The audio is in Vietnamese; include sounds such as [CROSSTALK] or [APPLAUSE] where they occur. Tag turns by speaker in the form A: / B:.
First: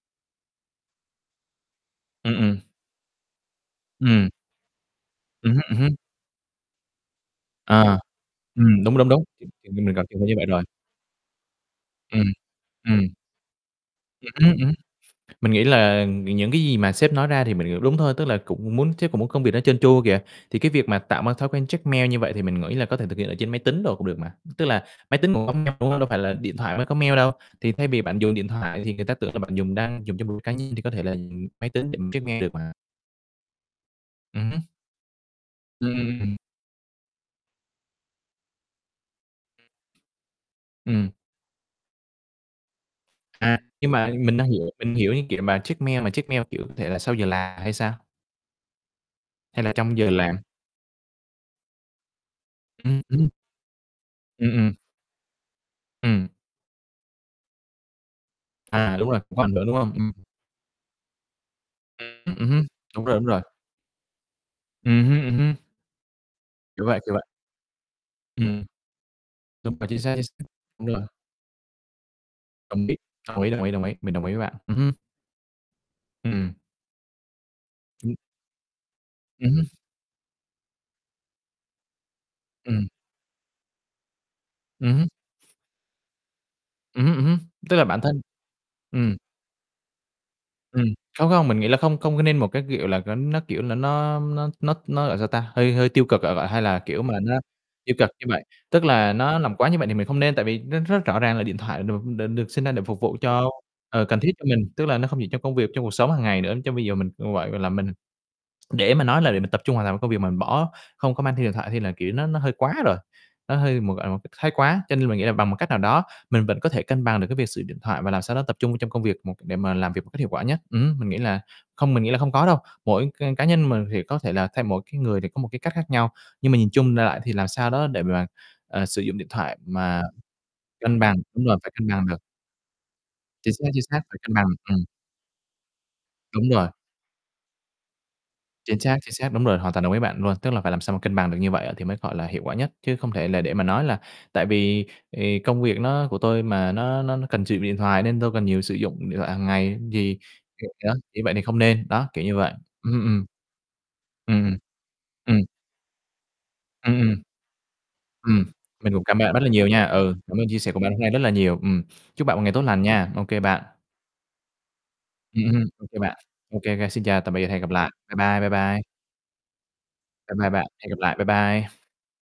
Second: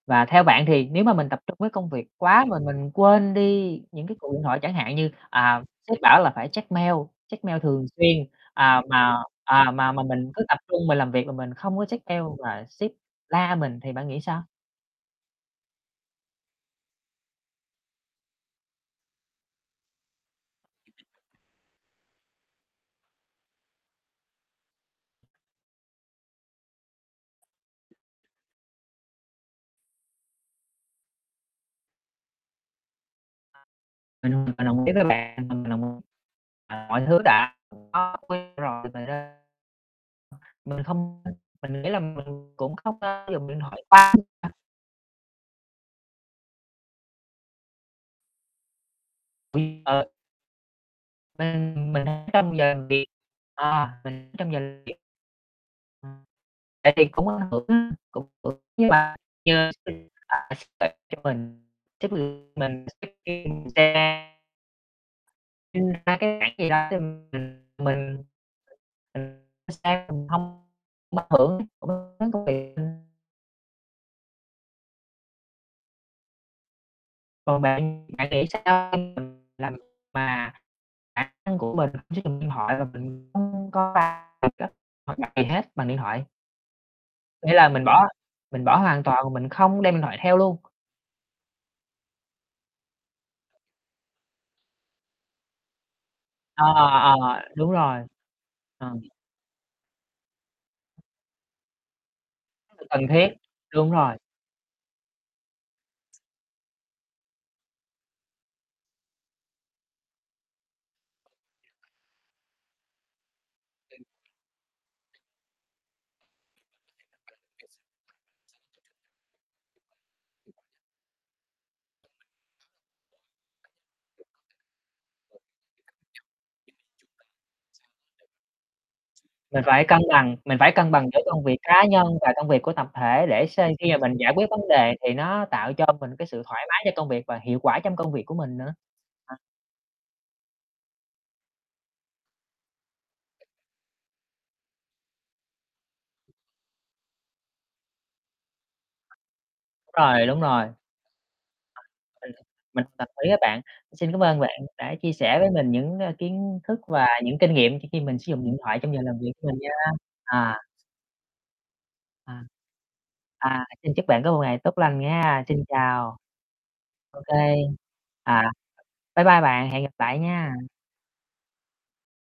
A: Và theo bạn thì nếu mà mình tập trung với công việc
B: Ừm,
A: quá mà
B: ừm.
A: mình quên đi những cái
B: Ừm.
A: cuộc điện thoại, chẳng hạn như,
B: Ừm
A: à,
B: hứm, ừm hứm.
A: sếp bảo là phải check mail check mail thường
B: À.
A: xuyên, à,
B: Ừm, đúng, đúng,
A: mà
B: đúng, chính
A: à,
B: chính như
A: mà
B: mình
A: mà
B: gần chung
A: mình
B: với
A: cứ
B: bạn
A: tập
B: rồi.
A: trung mình làm việc mà mình không có check mail
B: Ừm,
A: là sếp
B: ừm.
A: la mình, thì bạn nghĩ
B: Ừm,
A: sao?
B: ừm, ừm. Mình nghĩ là những cái gì mà sếp nói ra thì mình, kiểu, đúng thôi, tức là cũng muốn sếp cũng muốn công việc đó trơn tru kìa. Thì cái việc mà tạo mà thói quen check mail như vậy thì mình nghĩ là có thể thực hiện ở trên máy tính đồ cũng được mà, tức là máy tính cũng có mail, đúng hông? Đâu phải là điện thoại mới có mail đâu, thì thay vì bạn dùng điện thoại thì người ta tưởng là bạn dùng đang dùng cho mục đích cá nhân, thì có thể là dùng máy tính để mình check mail được mà.
A: Mình
B: Ừm hứm.
A: mình đồng ý với bạn, mà mình đồng
B: Ừm, ừm.
A: à, mọi thứ đã có quy rồi mà ra ờ, mình
B: Ừm.
A: không, ơ, mình nghĩ là mình cũng không có dùng
B: À,
A: điện thoại
B: nhưng mà mình đang
A: [UNINTELLIGIBLE]
B: hiểu, mình hiểu như, kiểu, mà check mail mà check mail, kiểu, có thể là sau giờ làm hay sao? Hay là
A: Quy
B: trong giờ
A: ờ.
B: làm?
A: Mình mình, ơ, ở trong giờ làm
B: Ừm,
A: việc
B: ừm.
A: ờ, mình
B: Ừm,
A: trong giờ
B: ừm.
A: làm việc. Ừm,
B: Ừm.
A: tại vì cũng ảnh hưởng á, cũng hưởng với
B: À, đúng
A: là
B: rồi, cũng có ảnh hưởng,
A: chờ
B: đúng hông?
A: xin
B: Ừm.
A: à, sếp tặng cho mình, chứ
B: Ừm, ừm hưm,
A: mình
B: đúng rồi, đúng rồi.
A: [UNINTELLIGIBLE]
B: Ừm hưm, ừm hưm.
A: Nhưng thật ra cái khoản gì
B: Kiểu
A: đó thì
B: vậy, kiểu vậy.
A: mình mình
B: Ừm.
A: mình
B: Đúng rồi. chính
A: sao
B: xác, chính
A: mình
B: xác.
A: hông
B: Đúng rồi.
A: mất [UNINTELLIGIBLE] cũng đến công việc,
B: Đồng ý,
A: ừm.
B: đồng ý, đồng ý, đồng ý. Mình đồng ý với bạn. Ừm hưm. Ừm.
A: Còn bạn,
B: Ừm.
A: bạn nghĩ sao? [UNINTELLIGIBLE]
B: Ừm hưm.
A: là mình mà bản năng của mình sử dụng điện thoại là
B: Ừm.
A: mình không có va thật á,
B: Ừm hưm.
A: hoặc đặt gì hết bằng điện thoại.
B: Ừm hưm, ừm hưm,
A: Nghĩa là
B: tức
A: mình
B: là bản
A: bỏ
B: thân
A: mình bỏ hoàn
B: ừm.
A: toàn, mà mình không đem điện thoại theo luôn.
B: Ừm, không không mình nghĩ là không không có nên một cái, kiểu, là có nó, kiểu, là nó nó nó nó, gọi sao ta? Hơi hơi tiêu cực ạ vạ hay
A: Ờ,
B: là,
A: ờ,
B: kiểu, mà
A: ờ,
B: nó
A: ờ, đúng
B: tiêu
A: rồi,
B: cực như vậy. Tức
A: ờm.
B: là nó làm quá như vậy thì mình không nên, tại vì nó rất rõ ràng là điện thoại được được được sinh ra để
A: [UNINTELLIGIBLE]
B: phục
A: Cần
B: vụ
A: thiết,
B: cho,
A: đúng
B: ờ,
A: rồi.
B: cần thiết cho mình. Tức là nó không chỉ trong công việc, trong cuộc sống hàng ngày nữa, chứ bây giờ mình cũng vậy, gọi là, mình để mà nói là để mình tập trung hoàn toàn công việc mà mình bỏ, không có mang theo điện thoại thì là, kiểu, nó nó hơi quá rồi, nó hơi mà
A: Ừm.
B: gọi một cách thái quá. Cho nên mình nghĩ là bằng một cách nào đó mình vẫn có thể cân bằng được cái việc sử dụng điện thoại và làm sao đó tập trung vô trong công việc một để mà làm việc một cách hiệu quả nhất. Ừm hưm, mình nghĩ là không mình nghĩ là hông có đâu, mỗi c cá nhân mình thì có thể là theo mỗi cái người thì có một cái cách khác nhau, nhưng mà nhìn chung đại loại thì làm sao đó để mà, ờ, sử dụng điện thoại
A: Mình phải cân
B: mà
A: bằng mình phải cân
B: cân
A: bằng
B: bằng,
A: giữa công
B: đúng rồi,
A: việc
B: phải
A: cá
B: cân bằng
A: nhân
B: được.
A: và công việc của tập thể để
B: Chính xác,
A: xê
B: chính
A: khi mà
B: xác,
A: mình
B: phải
A: giải
B: cân bằng,
A: quyết vấn
B: ừm.
A: đề thì nó tạo cho mình cái sự
B: Đúng
A: thoải
B: rồi.
A: mái cho công việc và hiệu quả trong công việc của mình nữa.
B: Chính xác, chính xác,
A: À.
B: đúng rồi, hoàn toàn đồng ý với bạn luôn. Tức là phải làm sao mà cân bằng được như vậy thì mới, gọi là, hiệu quả nhất, chứ không thể là để mà nói là tại vì, ề, công việc nó của tôi mà nó nó nó cần sử dụng điện thoại nên tôi cần nhiều sử dụng điện thoại hàng ngày
A: Đúng
B: gì,
A: rồi, đúng rồi.
B: kiểu
A: À,
B: đó, như vậy thì không nên, đó, kiểu
A: mình
B: như vậy.
A: mình
B: Ừm,
A: đồng
B: ừm.
A: ý với bạn. Xin cảm ơn
B: Ừm, ừm.
A: bạn đã chia
B: Ừm.
A: sẻ với mình những, ơ, kiến thức
B: Ừm,
A: và
B: ừm.
A: những kinh nghiệm khi khi mình sử dụng
B: Ừm,
A: điện thoại
B: mình
A: trong giờ
B: cũng
A: làm
B: cảm ơn
A: việc
B: bạn rất
A: của
B: là
A: mình
B: nhiều
A: nha,
B: nha. Ừ, cảm ơn chia
A: à
B: sẻ của bạn hôm nay rất là nhiều. Ừm, chúc bạn
A: À.
B: một ngày tốt lành nha. Ô kê bạn.
A: À, xin chúc bạn có một ngày tốt lành nghe.
B: Ừm,
A: Xin
B: ừm, ô kê
A: chào.
B: bạn. Ô kê, ô kê xin
A: Ô
B: chào tạm
A: kê,
B: biệt, hẹn gặp lại. Bye bye, bye
A: à,
B: bye.
A: bye bye bạn, hẹn gặp lại
B: Bye bye
A: nha.
B: bạn, hẹn gặp lại, bye bye.